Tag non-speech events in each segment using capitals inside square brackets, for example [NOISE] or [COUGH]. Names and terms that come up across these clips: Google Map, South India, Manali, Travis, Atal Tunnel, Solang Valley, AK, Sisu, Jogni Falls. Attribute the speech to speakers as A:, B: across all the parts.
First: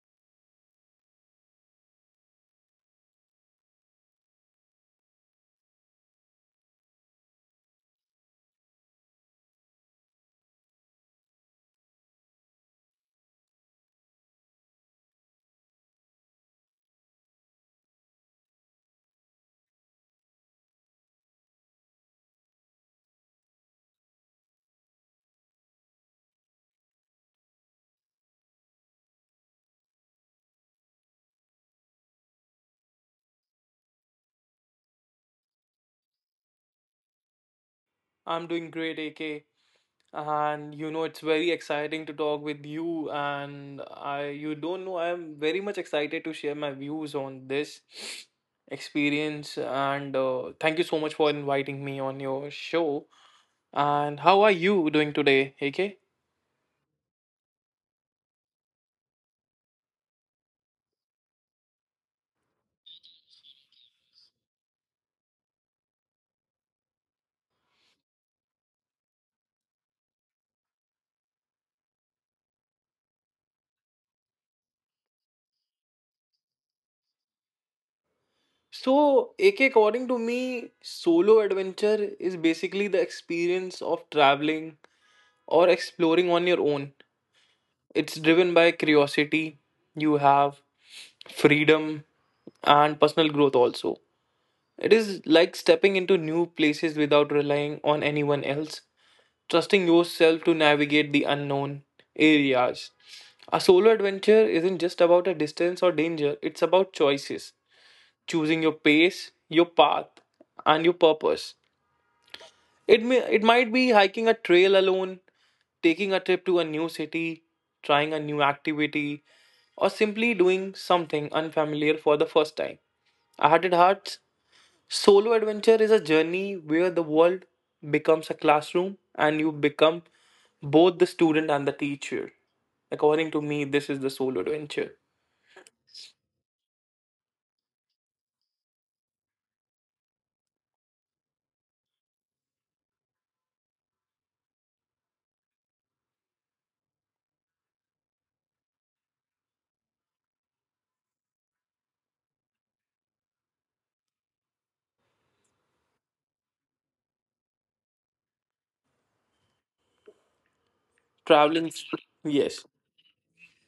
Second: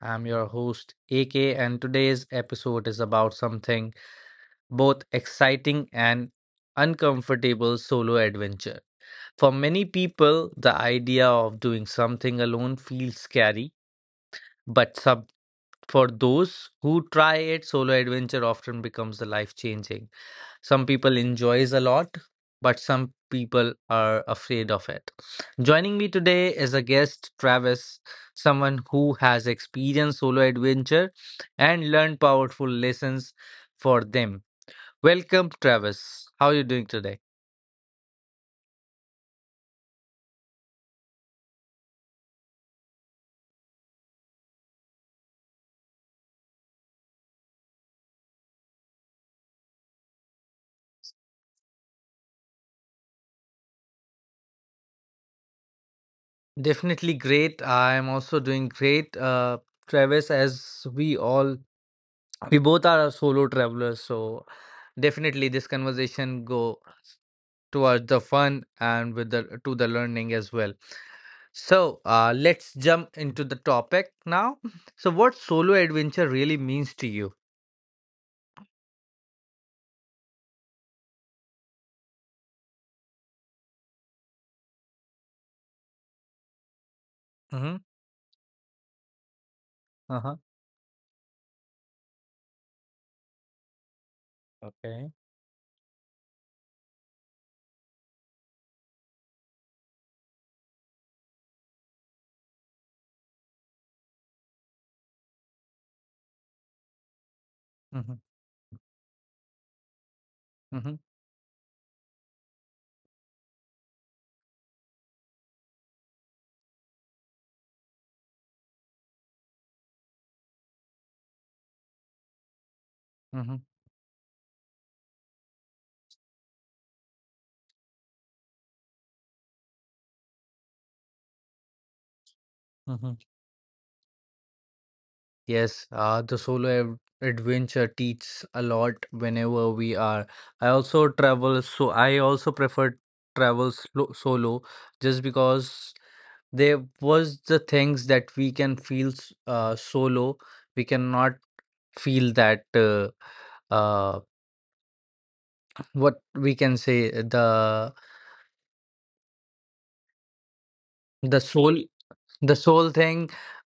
A: I'm your host AK and today's episode is about something both exciting and uncomfortable solo adventure. For many people, the idea of doing something alone feels scary, but sub for those who try it, solo adventure often becomes the life changing. Some people enjoys a lot, but some people are afraid of it. Joining me today is a guest, Travis, someone who has experienced solo adventure and learned powerful lessons for them. Welcome, Travis. How are you doing today?
B: I'm doing great, AK. It's very exciting to talk with you. And I, you don't know, I'm very much excited to share my views on this [SNIFFS] experience. And Thank you so much for inviting me on your show. And how are you doing today, AK?
A: Definitely great. I am also doing great, Travis. As we all, we both are solo travelers, so definitely this conversation go towards the fun and with the learning as well. So let's jump into the topic now. So, what solo adventure really means to you?
B: So, AK, according to me, solo adventure is basically the experience of traveling or exploring on your own.
A: Mm-hmm.
B: It's driven by curiosity you
A: Uh huh.
B: have, freedom and personal growth also. It
A: Okay.
B: is like stepping into new places without relying on anyone else, trusting yourself to navigate the unknown areas. A solo adventure isn't just about a distance or danger, it's about choices,
A: Mm-hmm.
B: choosing your pace, your path, and your
A: Mm-hmm.
B: purpose. It might be hiking a trail alone, taking a trip to a new city, trying a new activity, or simply doing something unfamiliar for the first time. I had
A: Mm-hmm.
B: it hard. Solo adventure is a journey where the world becomes a classroom and you become both the student and the teacher.
A: Mm-hmm.
B: According to me, this is the solo adventure.
A: Yes, the adventure teaches a lot whenever we are. I also travel, so I also prefer travel solo just because there was the things that we can feel solo. We cannot feel that. Uh, what we can say the
B: Traveling,
A: soul the
B: yes,
A: soul thing,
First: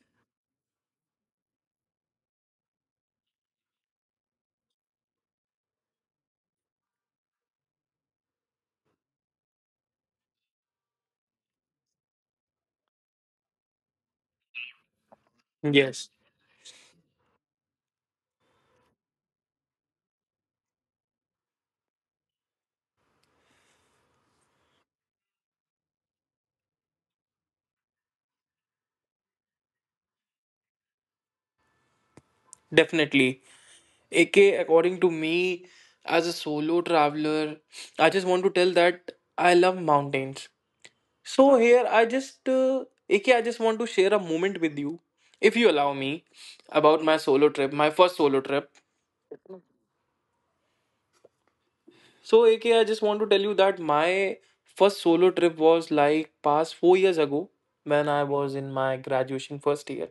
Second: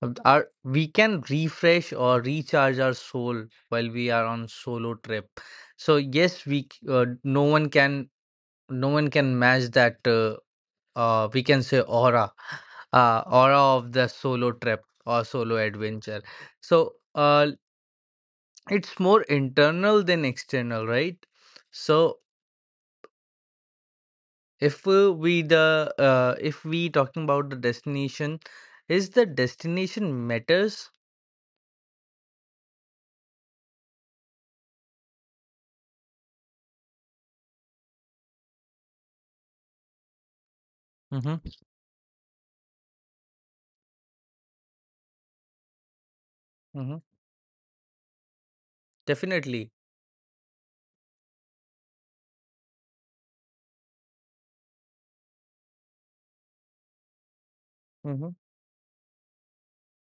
A: our we can refresh or recharge our soul while we are on solo trip. So yes, no one can match that, we can say aura, aura of the solo trip or solo
B: yes,
A: adventure. So it's more internal than external, right? So if we the if we talking about the destination, is the destination matters?
B: definitely. AK, according to me, as a solo traveler, I just want to tell that I love mountains.
A: Mm-hmm.
B: So here, AK, I just want to share a moment with you, if you allow me,
A: Mm-hmm.
B: about my solo trip, my first solo trip.
A: Definitely.
B: So, AK, I just want to tell you that my first solo trip was like past 4 years ago when I
A: Mm-hmm.
B: was in my graduation first year,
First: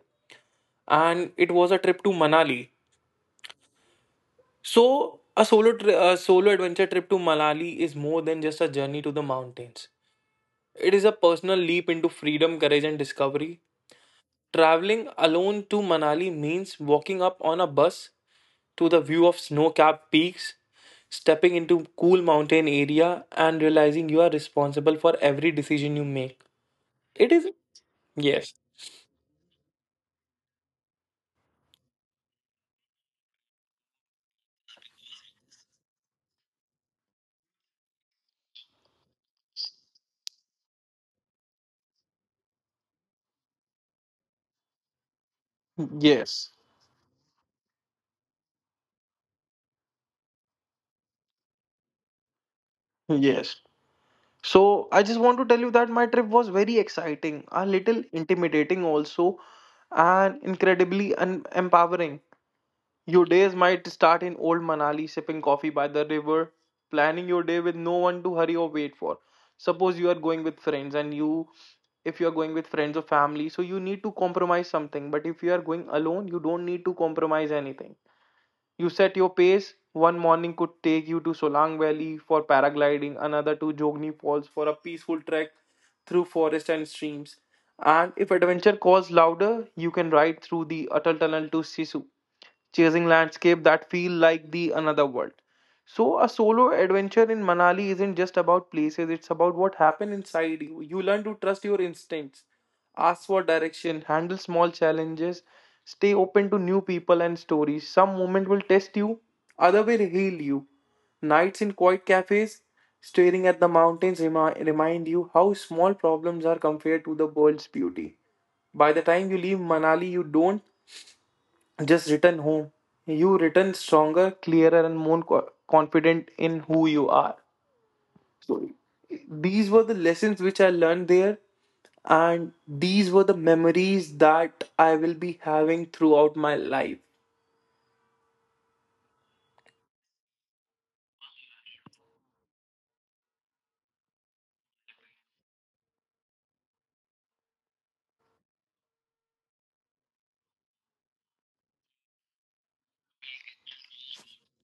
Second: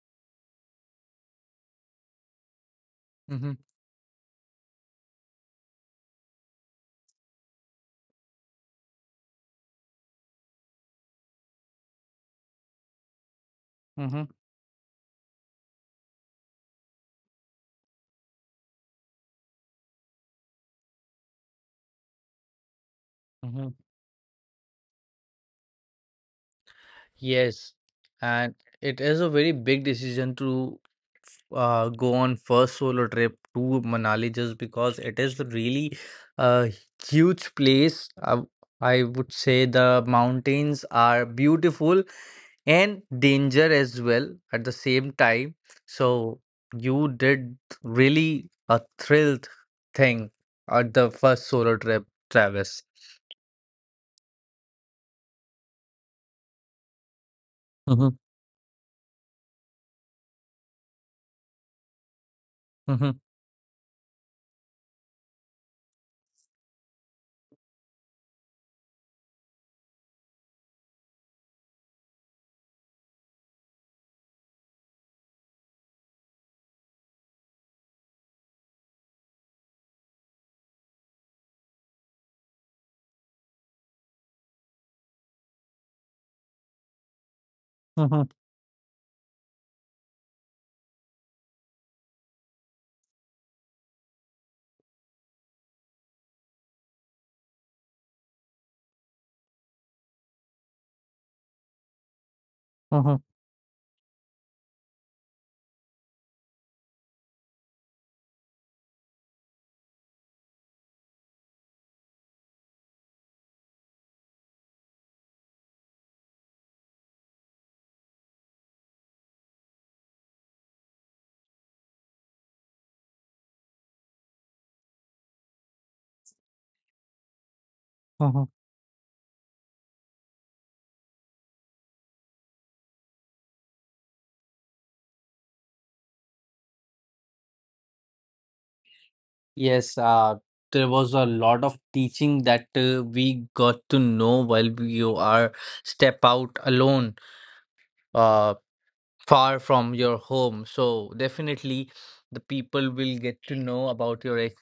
B: and it was a trip to Manali.
A: Mm-hmm.
B: So, a solo adventure trip to Manali is more than just a journey to the mountains. It is a personal leap into freedom, courage, and discovery.
A: Mm-hmm.
B: Traveling alone to Manali means walking up on a bus to the view of snow capped peaks, stepping into cool mountain area, and
A: Mm-hmm.
B: realizing you are responsible for every decision you make. It is,
A: Yes,
B: yes.
A: and it is a very big decision to go on first solo trip to Manali just because it is really a huge place. I would say the mountains are beautiful and danger as well at the same time. So
B: Yes,
A: you did really a thrilled thing at the first solo trip, Travis.
B: yes. So I just want to tell you that my trip was very exciting, a little
A: Hmm.
B: intimidating also, and incredibly un empowering.
A: Hmm.
B: Your days might start in old Manali, sipping coffee by the river, planning your day with no one to hurry or wait for. Suppose you are going with friends and you if you are going with friends or family so you need to compromise something, but if you are going alone you don't need to compromise anything. You set your pace. One morning could take you to solang valley for paragliding, another to jogni falls for a peaceful trek through forest and streams. And
A: Hmm.
B: if adventure calls louder, you can ride through the atal tunnel to sisu, chasing landscape that feel like the another world. So a solo adventure in Manali isn't just about places, it's about what happened inside you. You learn to trust your instincts, ask
A: Hmm.
B: for direction, handle small challenges, stay open to new people and stories. Some moment will test you, other will heal you. Nights in quiet cafes, staring at the mountains remind you how small problems are compared to the world's beauty. By the time you leave Manali, you don't just return home. You return stronger, clearer, and more confident in who you are.
A: Hmm.
B: So these were the lessons which I learned there, and these were the memories that I will be having throughout my life.
A: Yes, there was a lot of teaching that we got to know while we are step out alone. Uh, far from your home. So definitely, the people will get to know about your ex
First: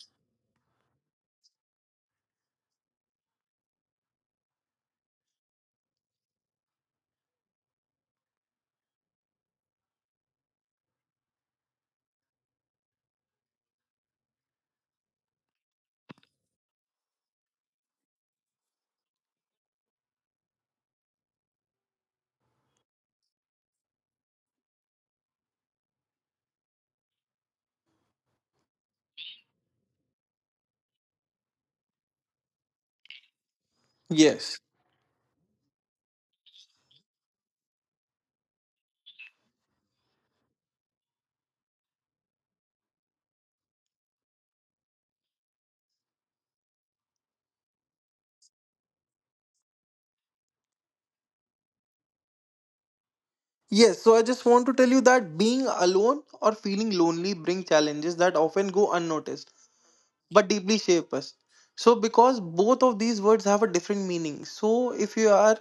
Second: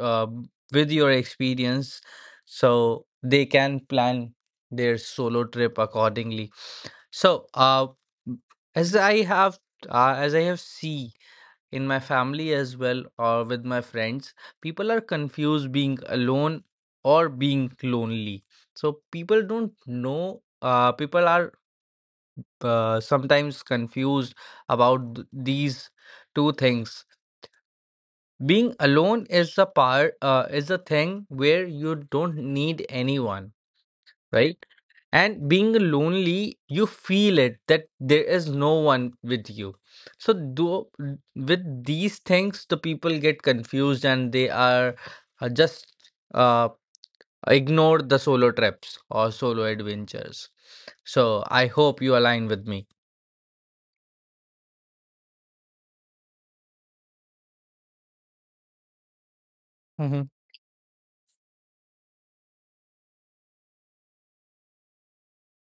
A: uh, with your experience, so they can plan their solo trip accordingly. So, as I have as I have see in my family as well or with my friends, people are confused being alone or being lonely. So people don't know. People are sometimes confused about these two things. Being alone is the part is the thing where you don't need anyone, right?
B: Yes.
A: And being lonely, you feel it that there is no one with you. So do, with these things, the people get confused and they are just uh, ignore the solo trips or solo adventures. So I hope you align with me.
B: Yes, so I just want to tell you that being alone or feeling lonely bring challenges that often go unnoticed,
A: Mm-hmm.
B: but deeply shape us. So, because both of these words have a different meaning. So, if you are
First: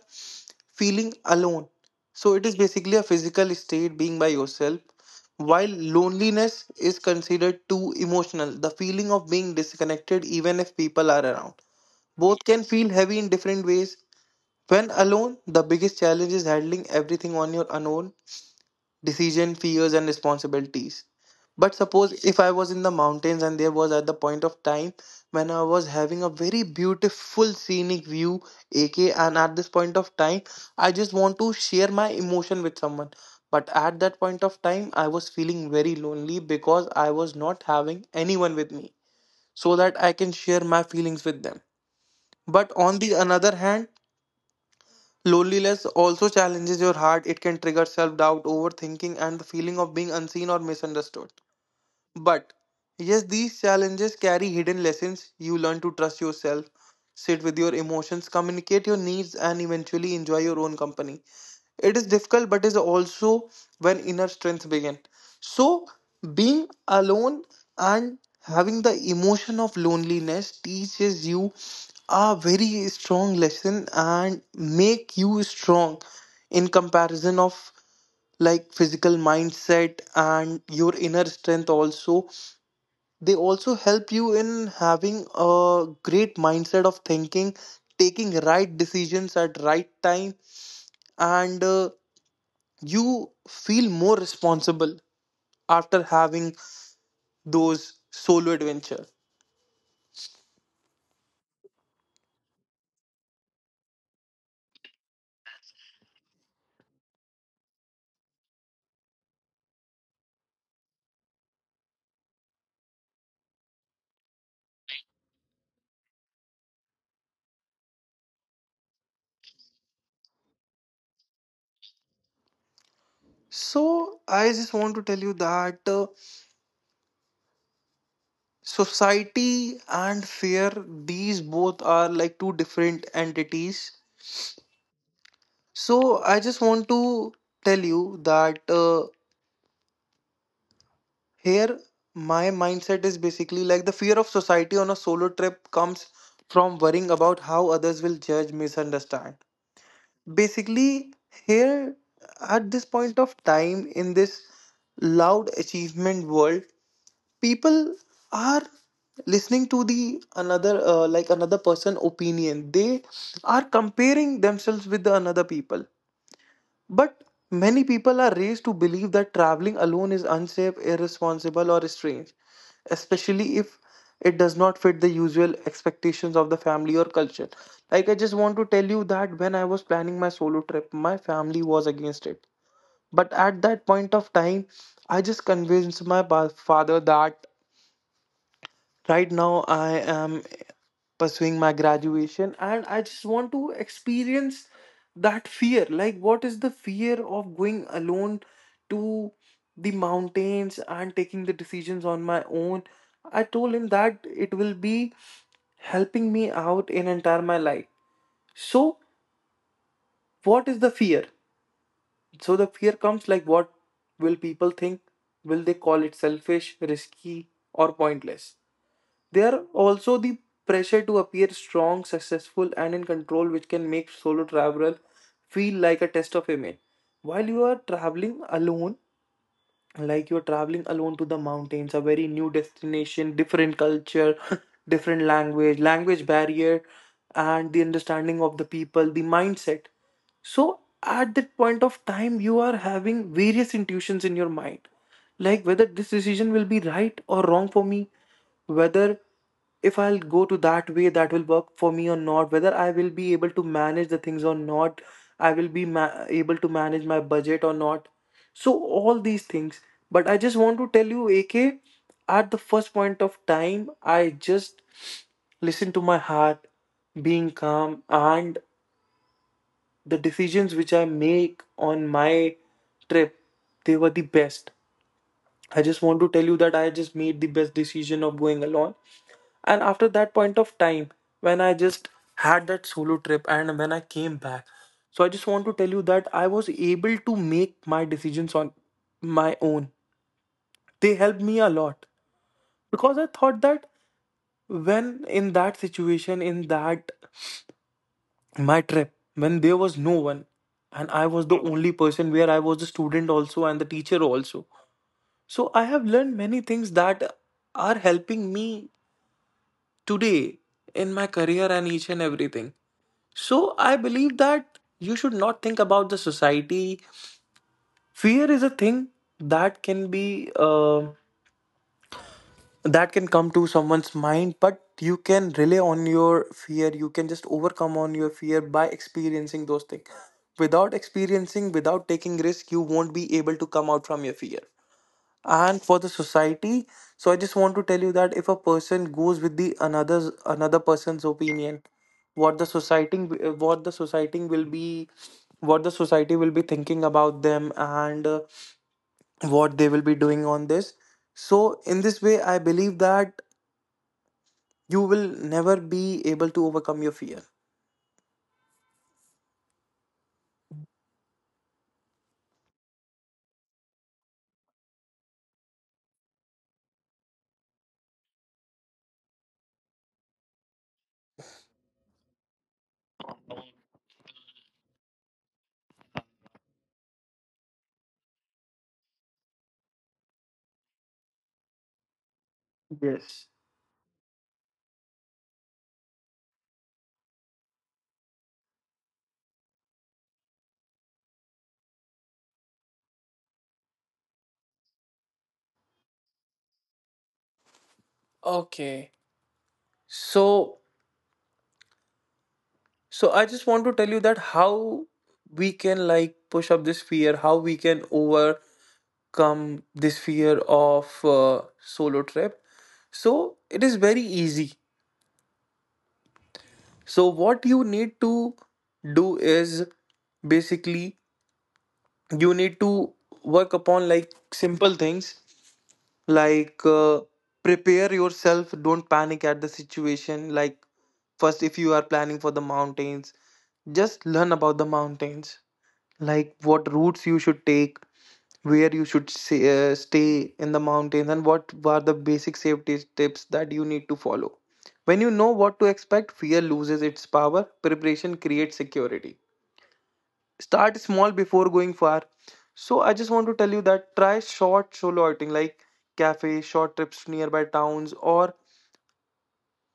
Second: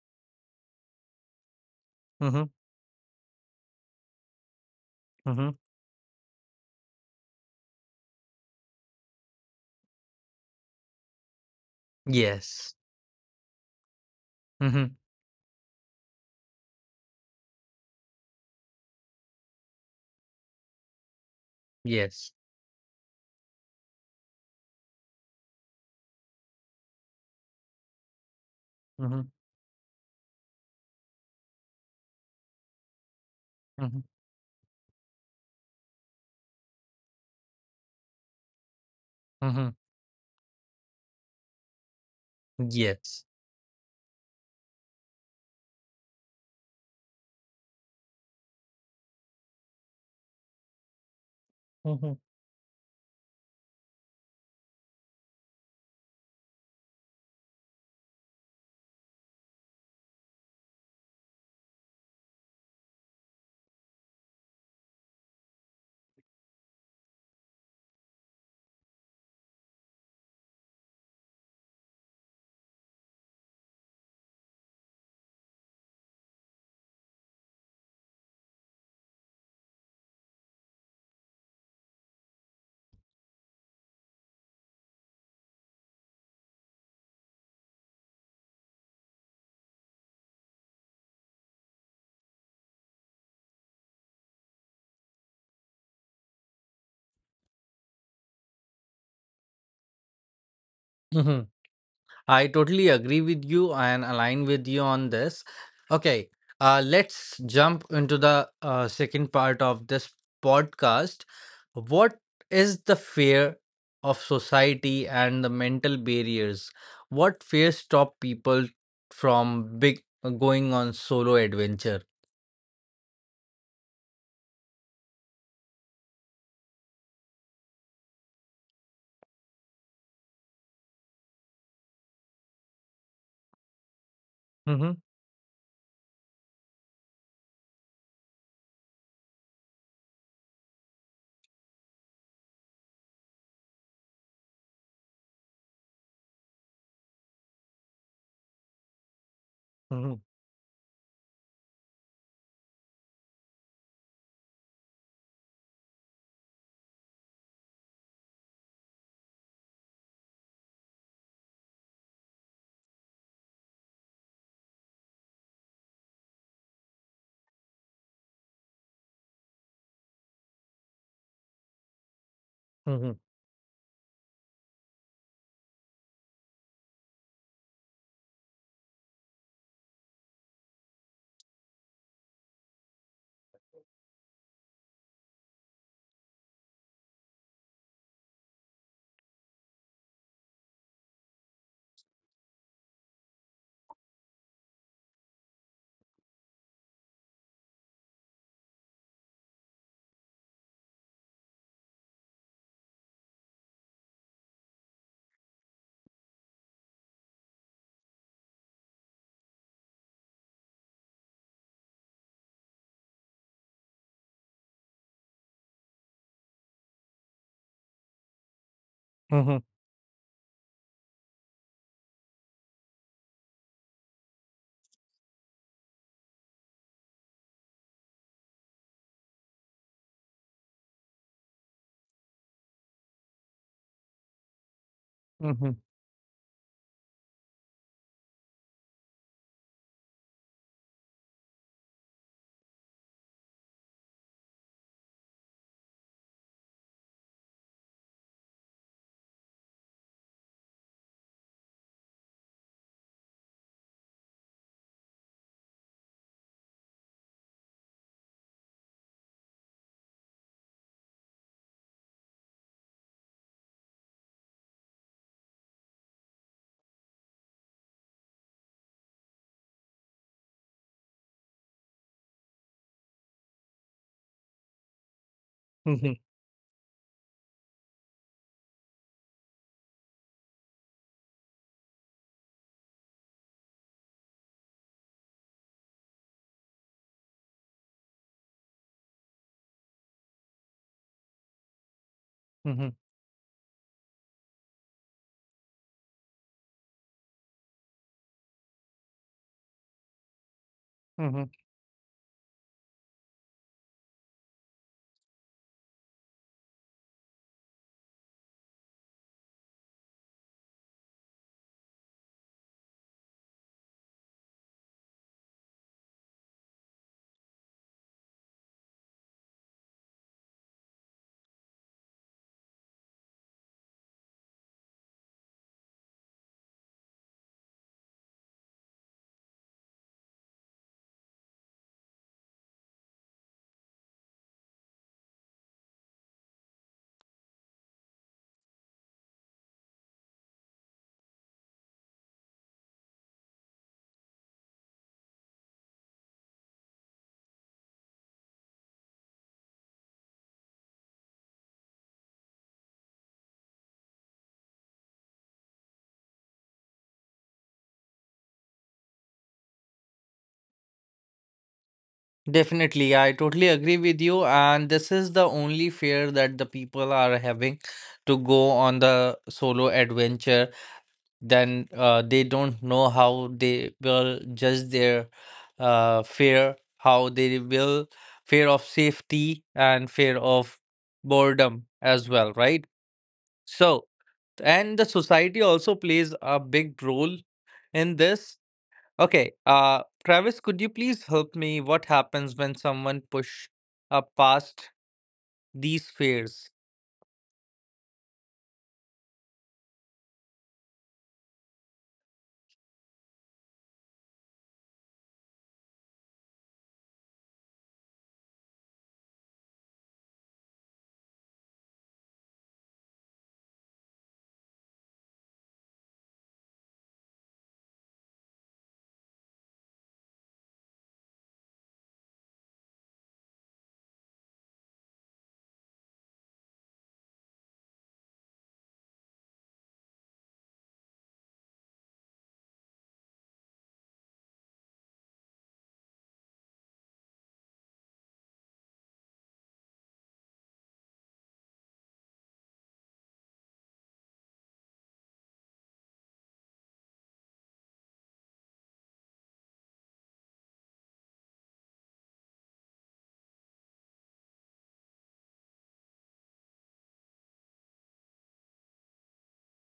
B: feeling alone, so
A: Mm-hmm.
B: it is basically a physical state being by yourself. While loneliness is considered too emotional, the feeling of being disconnected, even if people are around, both can
A: Yes.
B: feel heavy in different ways. When
A: Mhm.
B: alone, the biggest challenge is handling everything on your own: decision, fears, and responsibilities. But suppose
A: Yes.
B: if I was in the mountains and there was at the point of time when I was having a very beautiful scenic view, aka,
A: Mhm.
B: and at this point of time, I just want to share my emotion with someone. But at
A: Mhm.
B: that point of time, I was feeling very lonely because I was not having anyone with me so
A: Mhm.
B: that I can share my feelings with them. But on the
A: Yes.
B: another hand, loneliness also challenges your heart. It can trigger self doubt, overthinking, and the feeling of being unseen or misunderstood.
A: Mhm.
B: But yes, these challenges carry hidden lessons. You learn to trust yourself, sit with your emotions, communicate your needs, and eventually enjoy your own company. It is difficult, but is also when inner strength begin. So being alone and having the emotion of loneliness teaches you a very strong lesson and make you strong in comparison of like physical mindset and your inner strength also. They also help you in having a great mindset of thinking, taking right decisions at right time, and you feel more responsible after having those solo adventure.
A: Mhm. I totally agree with you and align with you on this. Okay. Let's jump into the second part of this podcast. What is the fear of society and the mental barriers? What fear stop people from big going on solo adventure?
B: So I just want to tell you that society and fear, these both are like two different entities.
A: Mm-hmm.
B: So I just want to tell you that here my mindset is basically like the fear of society on a solo trip comes from worrying about how others will judge, misunderstand.
A: Mm-hmm.
B: Basically, here at this point of time, in this loud achievement world, people are listening to the another person opinion. They are comparing themselves with the another people. But many people are raised to believe that traveling alone is unsafe, irresponsible, or strange,
A: Mm-hmm.
B: especially if it does not fit the usual expectations of the family or culture. Like, I just want to tell you that when I was planning my solo trip, my family was against it. But at that point of time, I just convinced my father that right now I am pursuing my graduation and I just want to experience that fear, like what is the fear of going alone to the mountains and taking the decisions on my own. I told him that it will be helping me out in entire my life. So what is the fear? So the fear comes like, what will people think? Will they call it selfish, risky, or pointless? There are also the pressure to appear strong, successful, and in control, which can make solo travel feel like a test of image. While you are traveling alone, like you're traveling alone to the mountains, a very new destination, different culture, [LAUGHS] different
A: Mm-hmm.
B: language, language barrier, and the understanding of the people, the mindset. So at that point of time, you are having various intuitions in your mind, like whether this decision will be right or wrong for me, whether if I'll go to that way that will work for me or not, whether I will be able to manage the things or not, I will be able to manage my budget or not. So, all these things. But I just want to tell you, AK, at the first point of time, I just listen to my heart, being calm, and the decisions which I make on my trip, they were the best. I just want to tell you that I just made the best decision of going alone. And after that point of time, when I just had that solo trip and when I came back, so I just want to tell you that I was able to make my decisions on my own. They helped me a lot
A: Mm-hmm.
B: because I thought that when in that situation, in that my trip, when there was no one and I was
A: Mhm.
B: the only person, where I was the student also and the teacher also. So I have learned many things that are helping me today in my career and each and everything. So I believe that you should not think about the society. Fear is a thing that can be that can come to someone's mind, but you can rely on your fear. You can just overcome on your fear by experiencing those things. Without experiencing, without taking risk, you won't be able to come out from your fear. And for the society, so I just want to tell you that if a person goes with the another's another person's opinion, what the society, what the society will be, what the society will be thinking about them, and what they will be doing on this. So in this way I believe that you will never be able to overcome your fear.
A: Definitely, yeah, I totally agree with you. And this is the only fear that the people are having to go on the solo adventure. Then they don't know how they will judge their fear, how they will fear of safety and fear of boredom as well, right?
B: Yes.
A: So, and the society also plays a big role in this. Okay, Travis, could you please help me? What happens when someone push past these fears?
B: Okay. So so I just want to tell you that how we can like push up this fear, how we can over. Come this fear of solo trip. So it is very easy. So what you need to do is basically you need to work upon like simple things, like prepare yourself, don't panic at the situation. Like first, if you are planning for the mountains, just learn about the mountains, like what routes you should take, where you should stay in the mountains, and what are the basic safety tips that you need to follow. When you know what to expect, fear loses its power. Preparation creates security. Start small before going far. So I just want to tell you that try short solo outing, like cafe, short trips to nearby towns, or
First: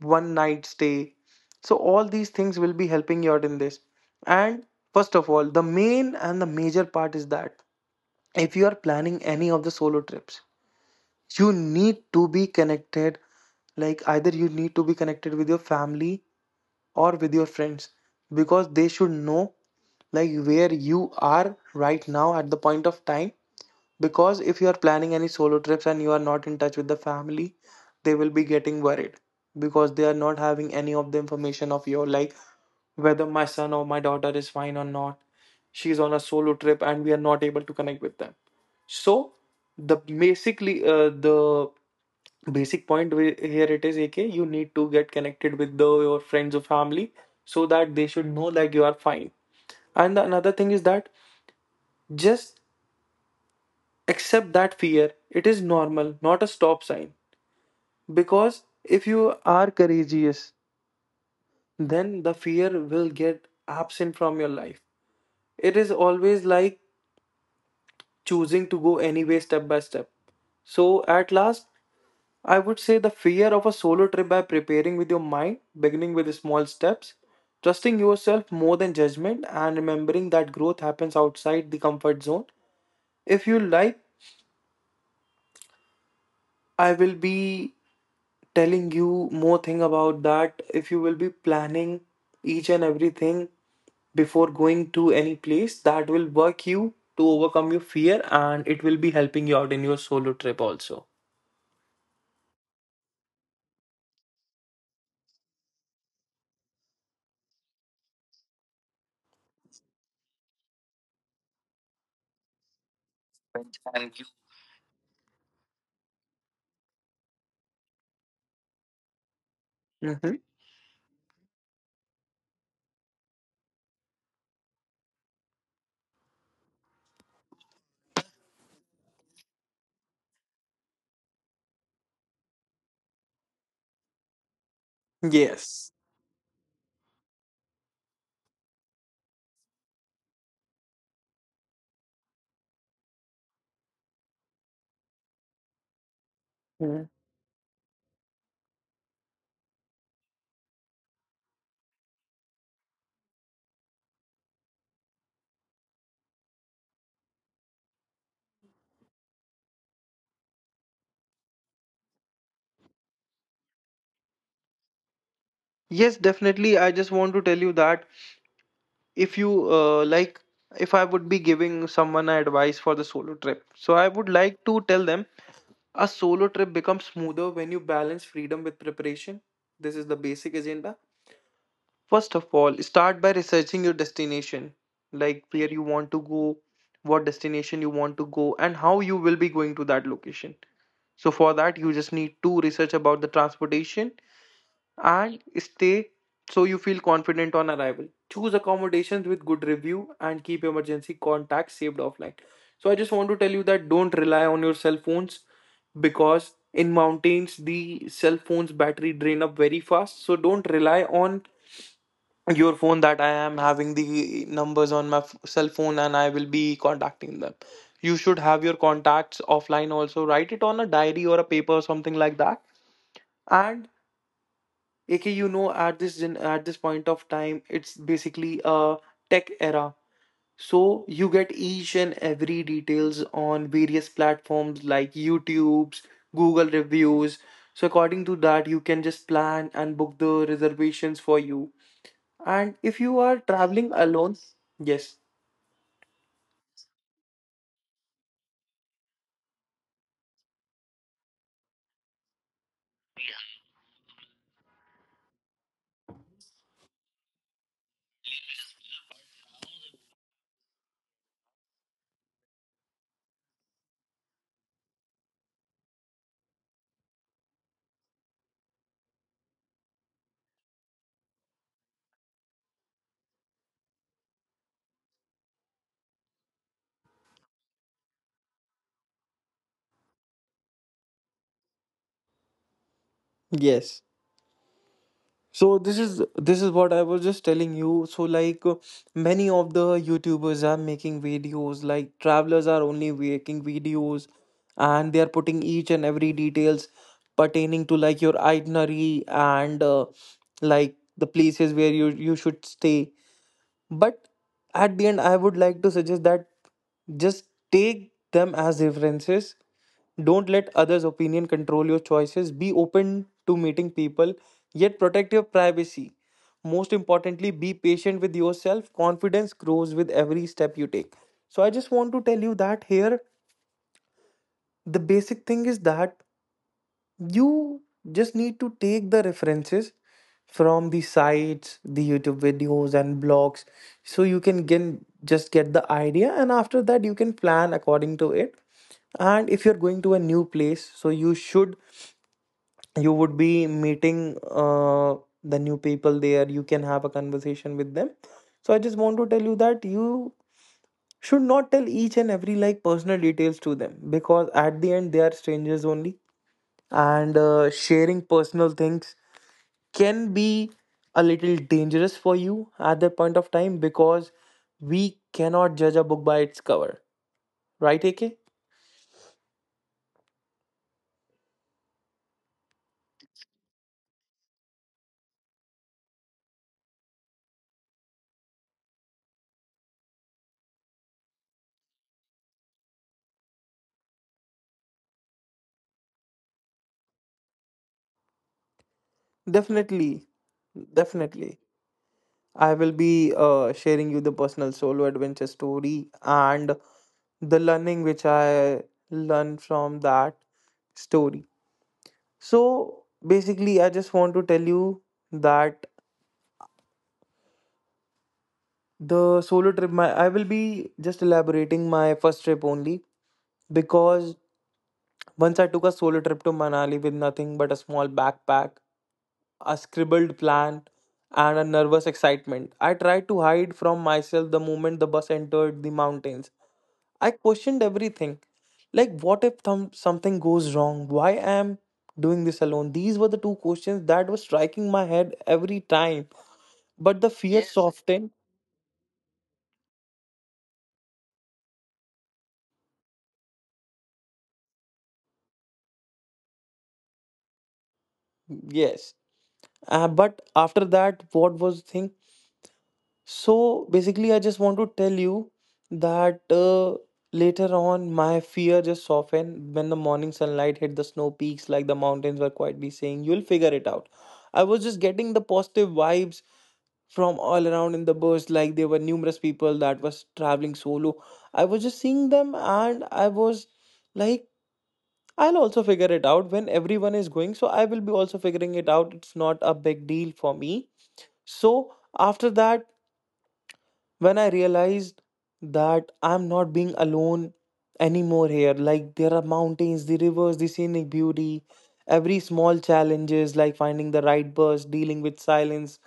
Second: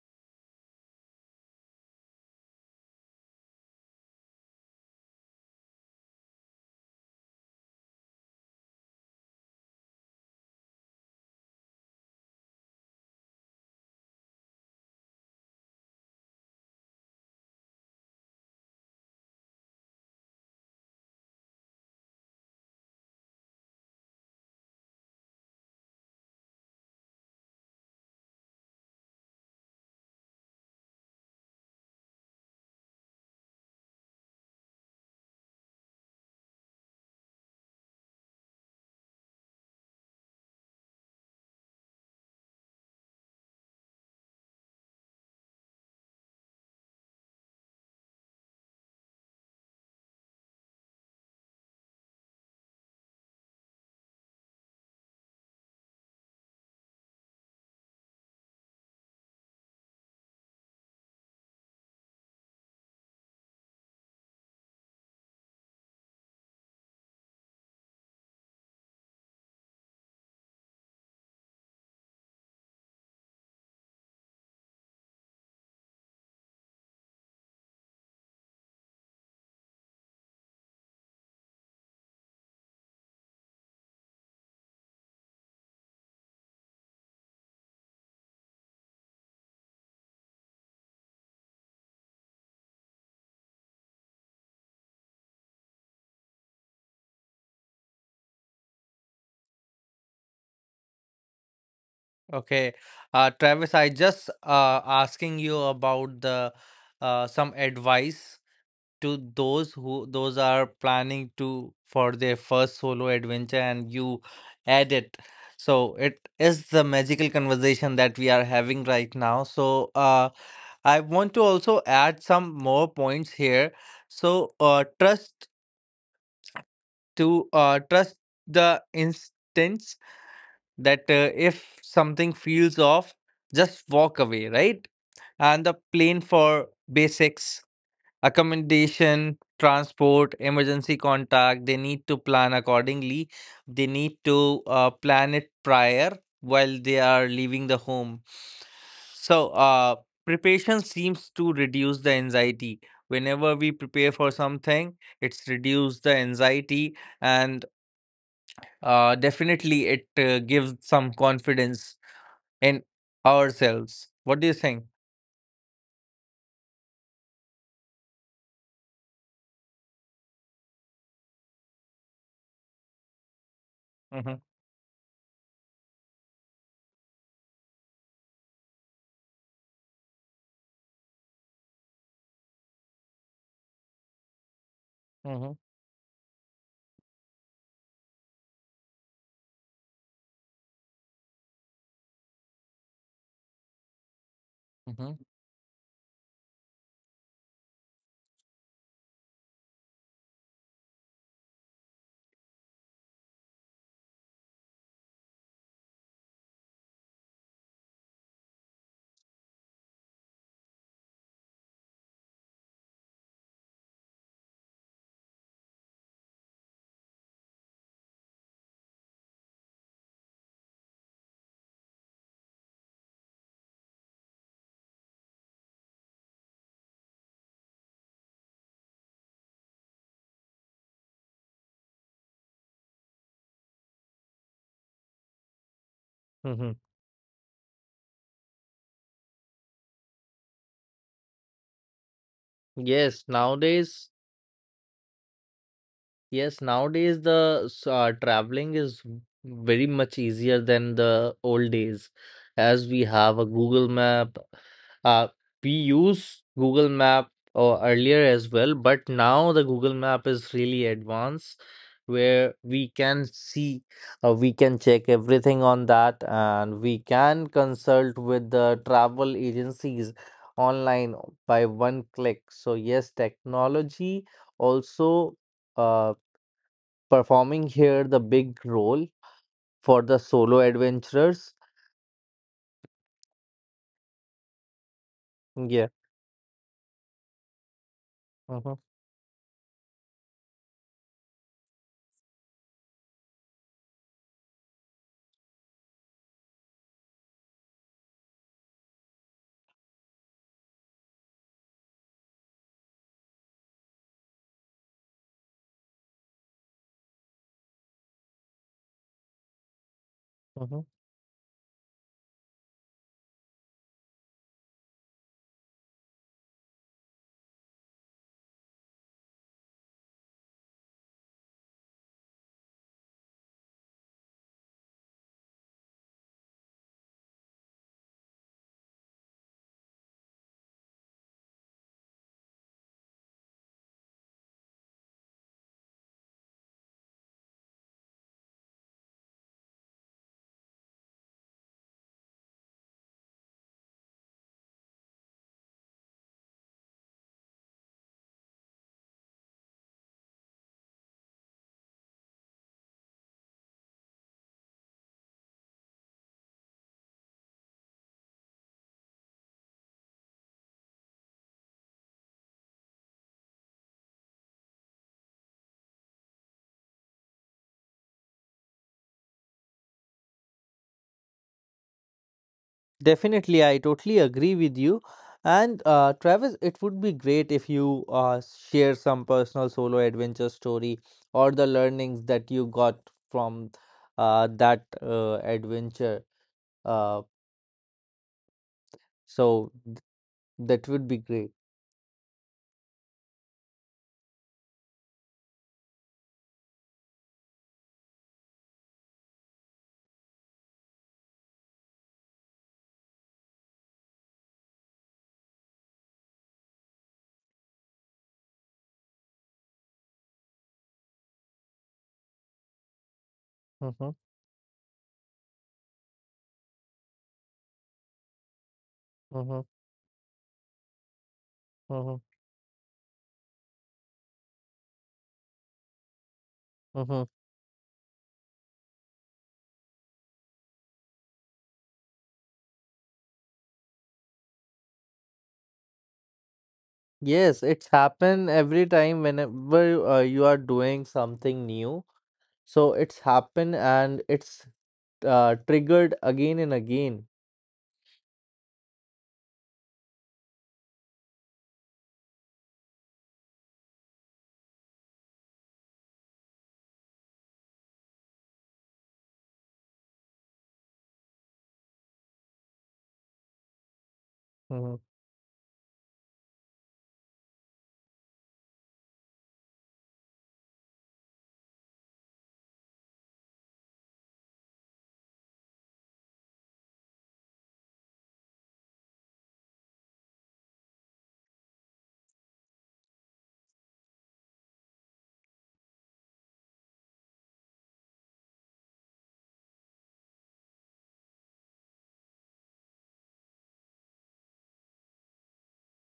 B: one night stay. So all these things will be helping you out in this. And first of all, the main and the major part is that if you are planning any of the solo trips, you need to be connected, like either you need to be connected with your family or with your friends, because they should know like where you are right now at the point of time. Because if you are planning any solo trips and you are not in touch with the family, they will be getting worried, because they are not having any of the information of your, like, whether my son or my daughter is fine or not. She's on a solo trip and we are not able to connect with them. So the basic point here it is, AK, you need to get connected with your friends or family, so that they should know that you are fine. And the another thing is that just accept that fear. It is normal, not a stop sign. Because if you are courageous, then the fear will get absent from your life. It is always like choosing to go anyway, step by step. So at last, I would say the fear of a solo trip by preparing with your mind, beginning with small steps, trusting yourself more than judgment, and remembering that growth happens outside the comfort zone. If you like, I will be telling you more thing about that. If you will be planning each and everything before going to any place, that will work you to overcome your fear, and it will be helping you out in your solo trip also.
A: Okay, Travis, I just asking you about the some advice to those who those are planning to for their first solo adventure and
B: And
A: you add it. So it is the magical conversation that we are having right now, so
B: hmm,
A: I want to also add some more points here. So, trust to trust the instance that if something feels off, just walk away, right? And the
B: yes.
A: plan for basics: accommodation, transport, emergency contact. They need to plan accordingly. They need to plan it prior while they
B: Mhm.
A: are leaving the home. So, preparation seems to reduce the anxiety. Whenever we prepare for something, it's reduced the anxiety and definitely it gives some confidence in ourselves. What do you think?
B: Yes, definitely. I just want to tell you that if you like if I would be giving someone advice for the solo trip, so I would
A: Mm-hmm.
B: like to tell them: a solo trip becomes smoother when you balance freedom with preparation. This is the basic agenda. First of all, start by researching your destination, like
A: Mm-hmm.
B: where you want to go, what destination you want to go, and how you will be going to that location. So, for that, you just need to research about the transportation
A: Mm-hmm.
B: and stay, so you feel confident on arrival. Choose accommodations with good review and keep emergency contacts saved offline. So I just want to tell you that don't rely on your cell phones, because in mountains the cell phone's battery drain up very fast. So don't rely on your phone that I am having the numbers on my cell phone and I will be contacting them. You should have your contacts offline also. Write it on a diary or a paper or something like that. And AK, you know, at at this point of time, it's basically a tech era. So you get each and every details on various platforms like YouTube's, Google
A: Mm-hmm.
B: reviews. So according to that, you can just plan and book the reservations for you. And
A: Yes,
B: if you are
A: nowadays.
B: traveling alone, yes.
A: Yes, nowadays the traveling is very much easier than the old days, as we have a Google Map. Uh, we use Google Map or earlier as well, but now the Google Map is really advanced, where we can see, we can check everything on that, and we can consult with the travel agencies online by one click. So yes, technology also. Uh, performing here the big role for the solo adventurers.
B: Yes. So
A: Yeah.
B: this is what I was just telling you. So like
A: Hmm.
B: many of the YouTubers are making videos, like travelers are only making videos, and they are putting each and every details pertaining to like your itinerary, and like the places where you should stay. But at the end, I would like to suggest that just take them as references. Don't let
A: Hmm.
B: others' opinion control your choices. Be open to meeting people, yet protect your privacy. Most importantly, be patient with yourself. Confidence grows with every step you take. So, I just want to tell you that here, the basic thing is that you just need to take the references from the sites, the YouTube videos, and blogs, so you can get, just get the idea. And after that, you can plan according to it. And if you're going to a new place, so you should, you would be meeting the new people there. You can have a conversation with them. So I just want to tell you that you should not tell each and every like personal details to them, because at the end they are strangers only, and sharing personal things can be a little dangerous for you at that point of time, because we cannot judge a book by its cover, right, AK?
A: Definitely, I totally agree with you. And Travis, it would be great if you share some personal solo adventure story or the learnings that you got from that adventure. Uh, so
B: Definitely,
A: that would be great.
B: definitely. I will be sharing you the personal solo adventure story and the learning which I learned from that story. So basically, I just want to tell you that the solo trip, my I will be just elaborating my first trip only
A: Hmm.
B: because once I took a solo trip to Manali with nothing but a small backpack,
A: Hmm.
B: a scribbled plan, and a nervous
A: Hmm.
B: excitement. I tried to hide from myself the moment the bus entered the mountains.
A: Hmm.
B: I questioned everything. Like, what if something goes wrong? Why am I doing this alone? These were the two questions that were striking my head every time. But the fear,
A: Yes,
B: yes,
A: it's
B: softened.
A: happened every time whenever you are doing something new. So it's happened and it's triggered again and again.
B: Yes. But after that, what was the thing? So basically, I just want to tell you that later on, my fear just softened when the morning sunlight hit the snow peaks, like the mountains were quietly saying, "You'll figure it out." I was
A: Hmm.
B: just getting the positive vibes from all around in the bus, like there were numerous people that was traveling solo. I was just seeing them, and I was like, I'll also figure it out. When everyone is going, so I will be also figuring it out. It's not a big deal for me. So after that, when I realized that I'm not being alone anymore here. Like there are mountains, the rivers, the scenic beauty, every small challenges like finding the right bus, dealing with silence,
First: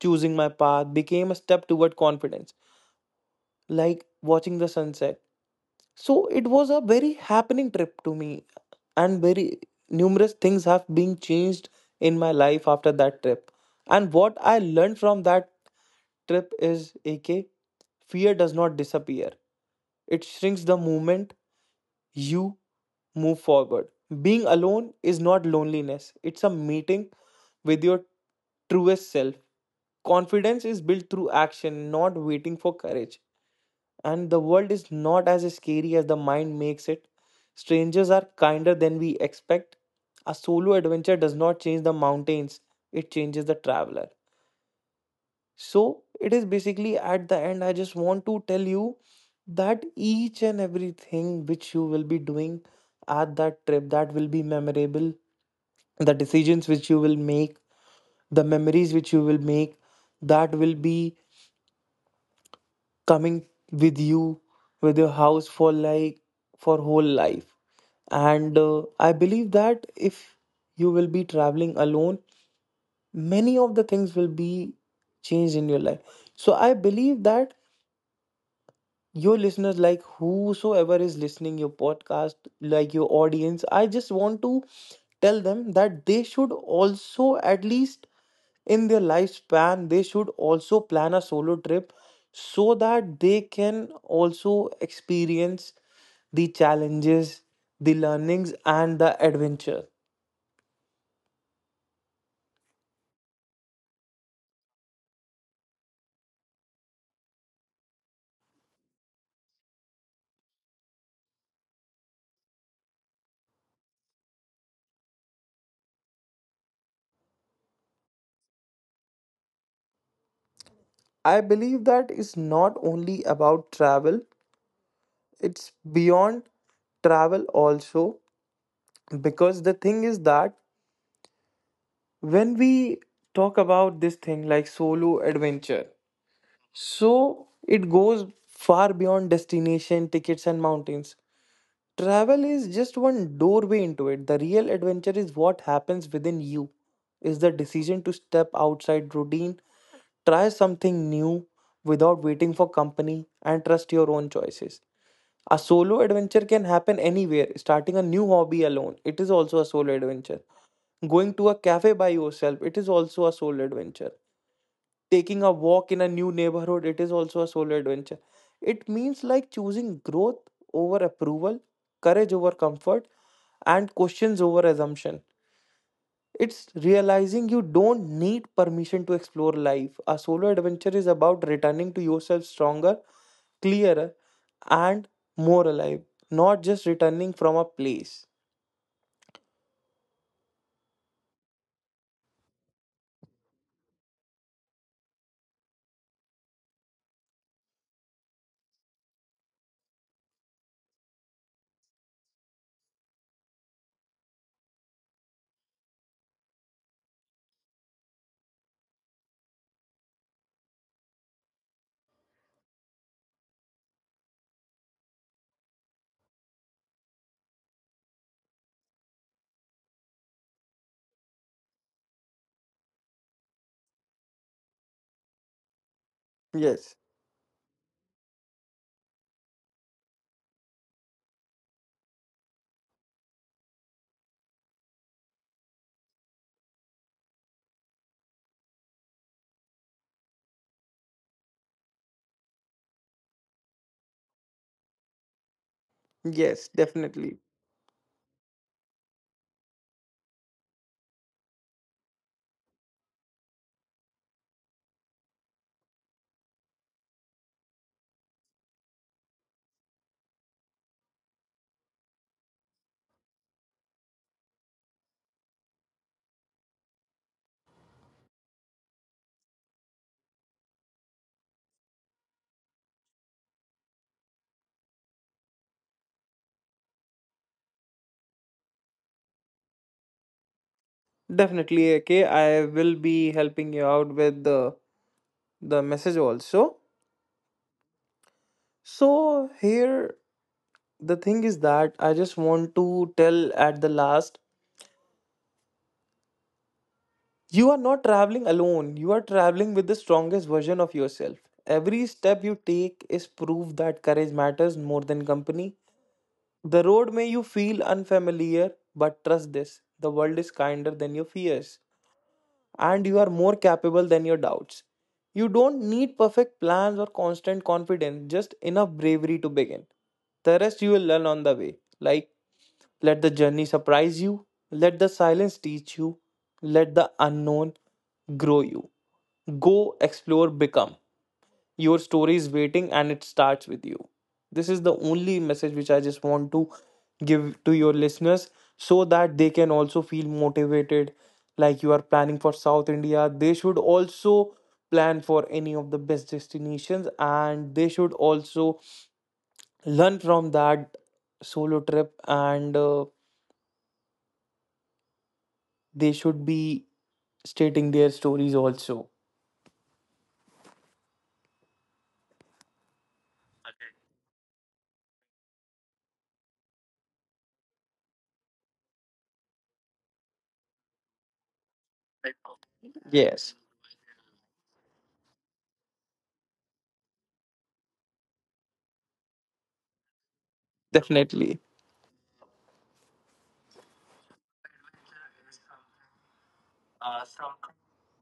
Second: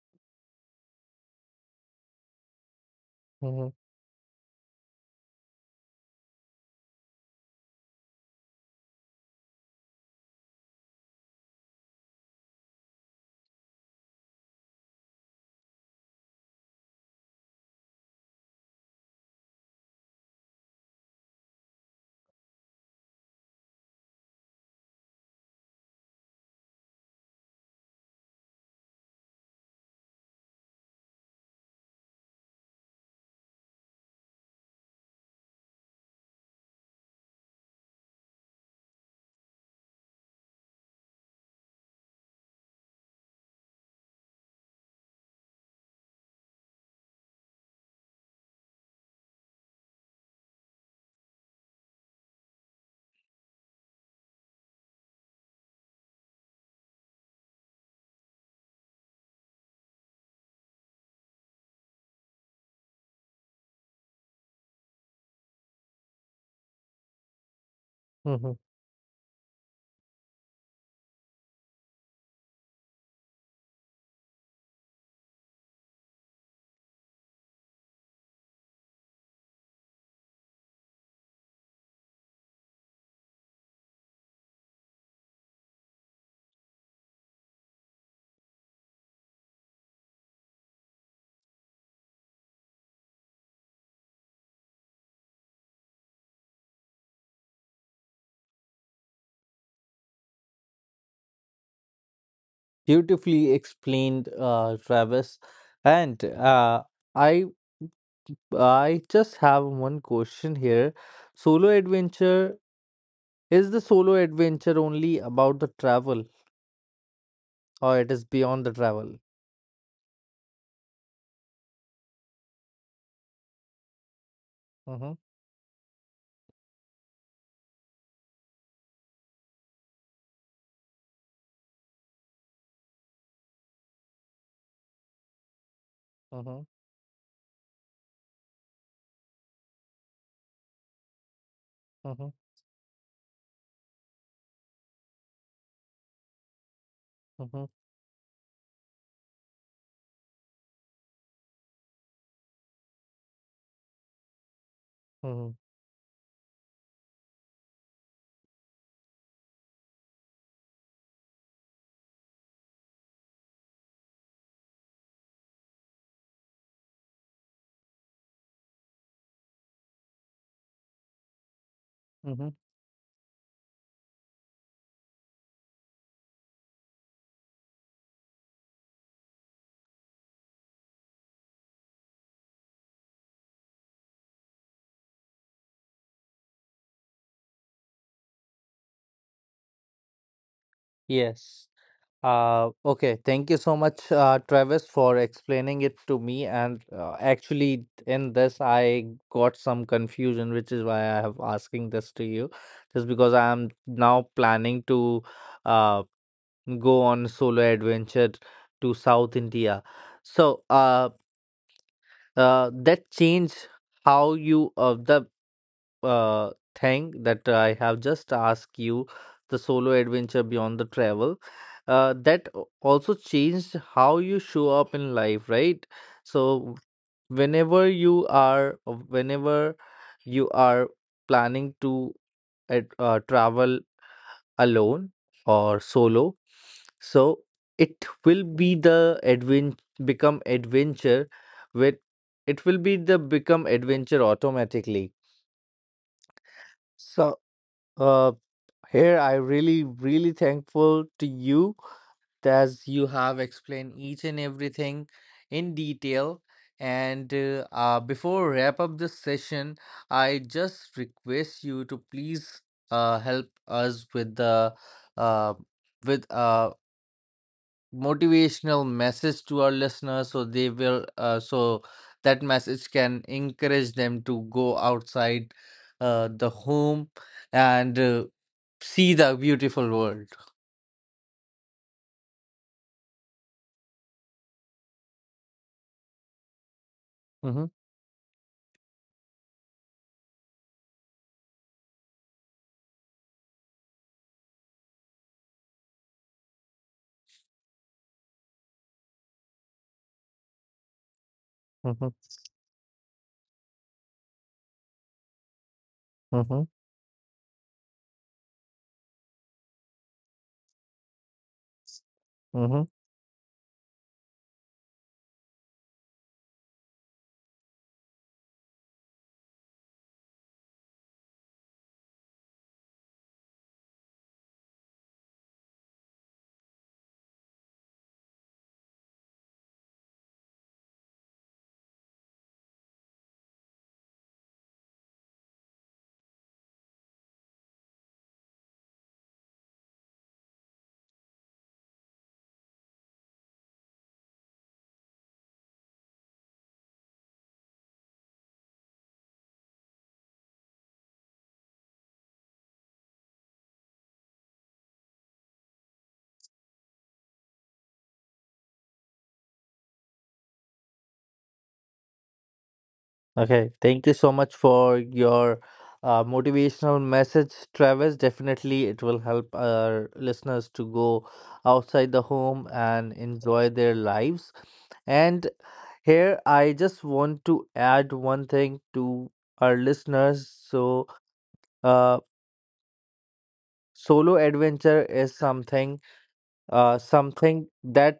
B: choosing my path became a step toward confidence,
A: Hmm.
B: like watching the sunset. So it was a very happening trip to me, and very numerous things have been changed in my life after that trip. And what I learned from that trip is, AK, fear does not disappear, it shrinks the moment you move forward. Being alone is not loneliness, it's a meeting with your truest self. Confidence is built through action, not waiting for courage. And the world is not as scary as the mind makes it. Strangers are kinder than we expect. A solo adventure does not change the mountains, it changes the traveler. So, it is basically at the end, I just want to tell you that each and everything which you will be doing at that trip, that will be memorable. The decisions which you will make, the memories which you will make, that will be coming with you, with your house, for like for whole life. And
A: Hmm.
B: I believe that if you will be traveling alone, many of the things will be changed in your life. So I believe that your listeners, like whosoever is listening your podcast, like your audience, I just want to tell them that they should also, at least in their lifespan, they should also plan a solo trip, so that they can also experience the challenges, the learnings, and the adventure.
A: Beautifully explained, Travis. And I I just have one question here. Solo adventure, is the solo adventure only about the travel or it is beyond the travel?
B: I believe that is not only about travel,
A: Mm-hmm.
B: it's beyond travel also. Because the thing is that when we talk about this thing like solo adventure,
A: Mm-hmm.
B: so it goes far beyond destination, tickets, and mountains.
A: Mm-hmm.
B: Travel is just one doorway into it. The real adventure is what happens within you, is the
A: Mm-hmm.
B: decision to step outside routine, try something new without waiting for company, and trust your own choices.
A: Mm-hmm.
B: A solo adventure can happen anywhere. Starting a new hobby alone, it is also a solo adventure. Going to a cafe by yourself, it is also a solo adventure. Taking a walk in a new neighborhood, it is also a solo adventure. It means like choosing growth over approval, courage
A: Mm-hmm.
B: over comfort, and questions over assumption. It's realizing you don't need permission to explore life. A solo adventure is about returning to yourself stronger, clearer, and more alive, not just returning from a place.
A: Yes. Okay, thank you so much, Travis, for explaining it to me. And actually, in this, I got some confusion, which is why I have asking this to you, just because I am now planning to uh, go on solo adventure to South India. So, that changed how you the thing that I have just asked you, the solo adventure beyond the travel, that also changed how you show up in life, right? So
B: Yes,
A: whenever you are planning to travel alone or solo, so it will be the advent become adventure. With it will be the become adventure automatically.
B: yes, definitely.
A: So. Uh, here I really, really thankful to you as you have explained each and everything in detail. And before wrap up this session, I just request you to please help us with the uh, with motivational message to our listeners so they will so that message can encourage them to go outside the home and see the beautiful world.
B: Definitely, okay. I will be helping you out with the message also.
A: Mhm.
B: So here the thing is that I just want to tell at the last, you are not traveling alone. You are traveling with the strongest version of yourself. Every
A: Mhm.
B: step you take is proof that courage matters more than company.
A: Mhm.
B: The road may you feel unfamiliar, but trust this, the world is kinder than your fears,
A: Mhm.
B: and you are more capable than your doubts. You don't need perfect plans or constant confidence, just enough bravery to begin. The rest you will learn on the way. Like, let the journey surprise you, let the silence teach you, let the unknown grow you. Go explore, become. Your story is waiting and it starts with you. This is the only message which I just want to give to your listeners, so that they can also feel motivated. Like, you are planning for South India? They should also plan for any of the best destinations, and they should also learn from that solo trip, and they should be stating their stories also.
A: Okay, thank you so much for your motivational message, Travis. Definitely, it will help our listeners to go outside the home and
B: Yes,
A: enjoy their lives. And here, I just want to add one thing to our listeners. So,
B: definitely.
A: uh, solo adventure is something, something that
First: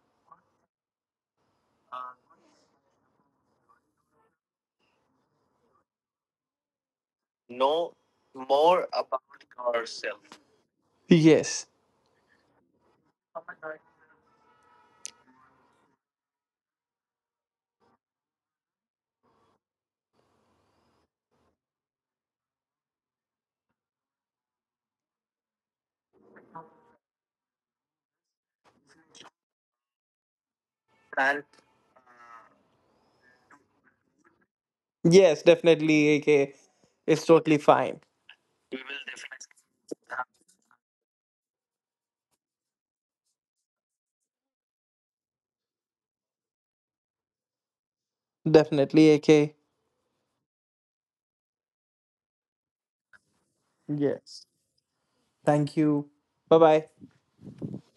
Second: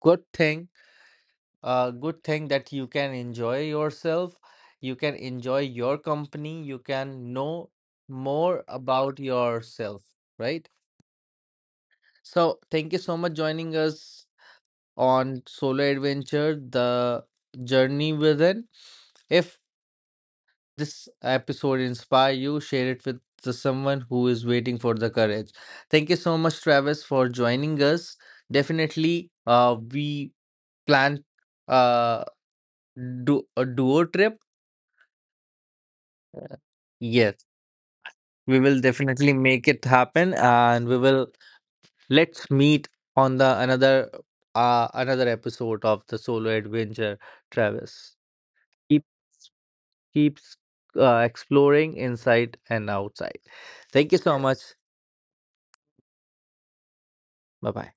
A: good thing a good thing that you can enjoy yourself, you can enjoy your company, you can know more about yourself, right?
B: Yes.
A: So, thank you so much joining us on Solo Adventure, the journey within. If this episode inspire you, share it with the someone who is waiting for the courage. Thank you so much, Travis, for joining us. Definitely, we plan uh, do a duo trip.
B: Yes, definitely, AK. It's
A: Yes,
B: totally fine.
A: we will definitely make it happen and we will let's meet on the another another episode of the solo adventure, Travis. Keep
B: Definitely, AK.
A: keeps exploring inside and outside. Thank you so
B: Yes.
A: much.
B: Thank you. Bye bye.
A: Bye bye.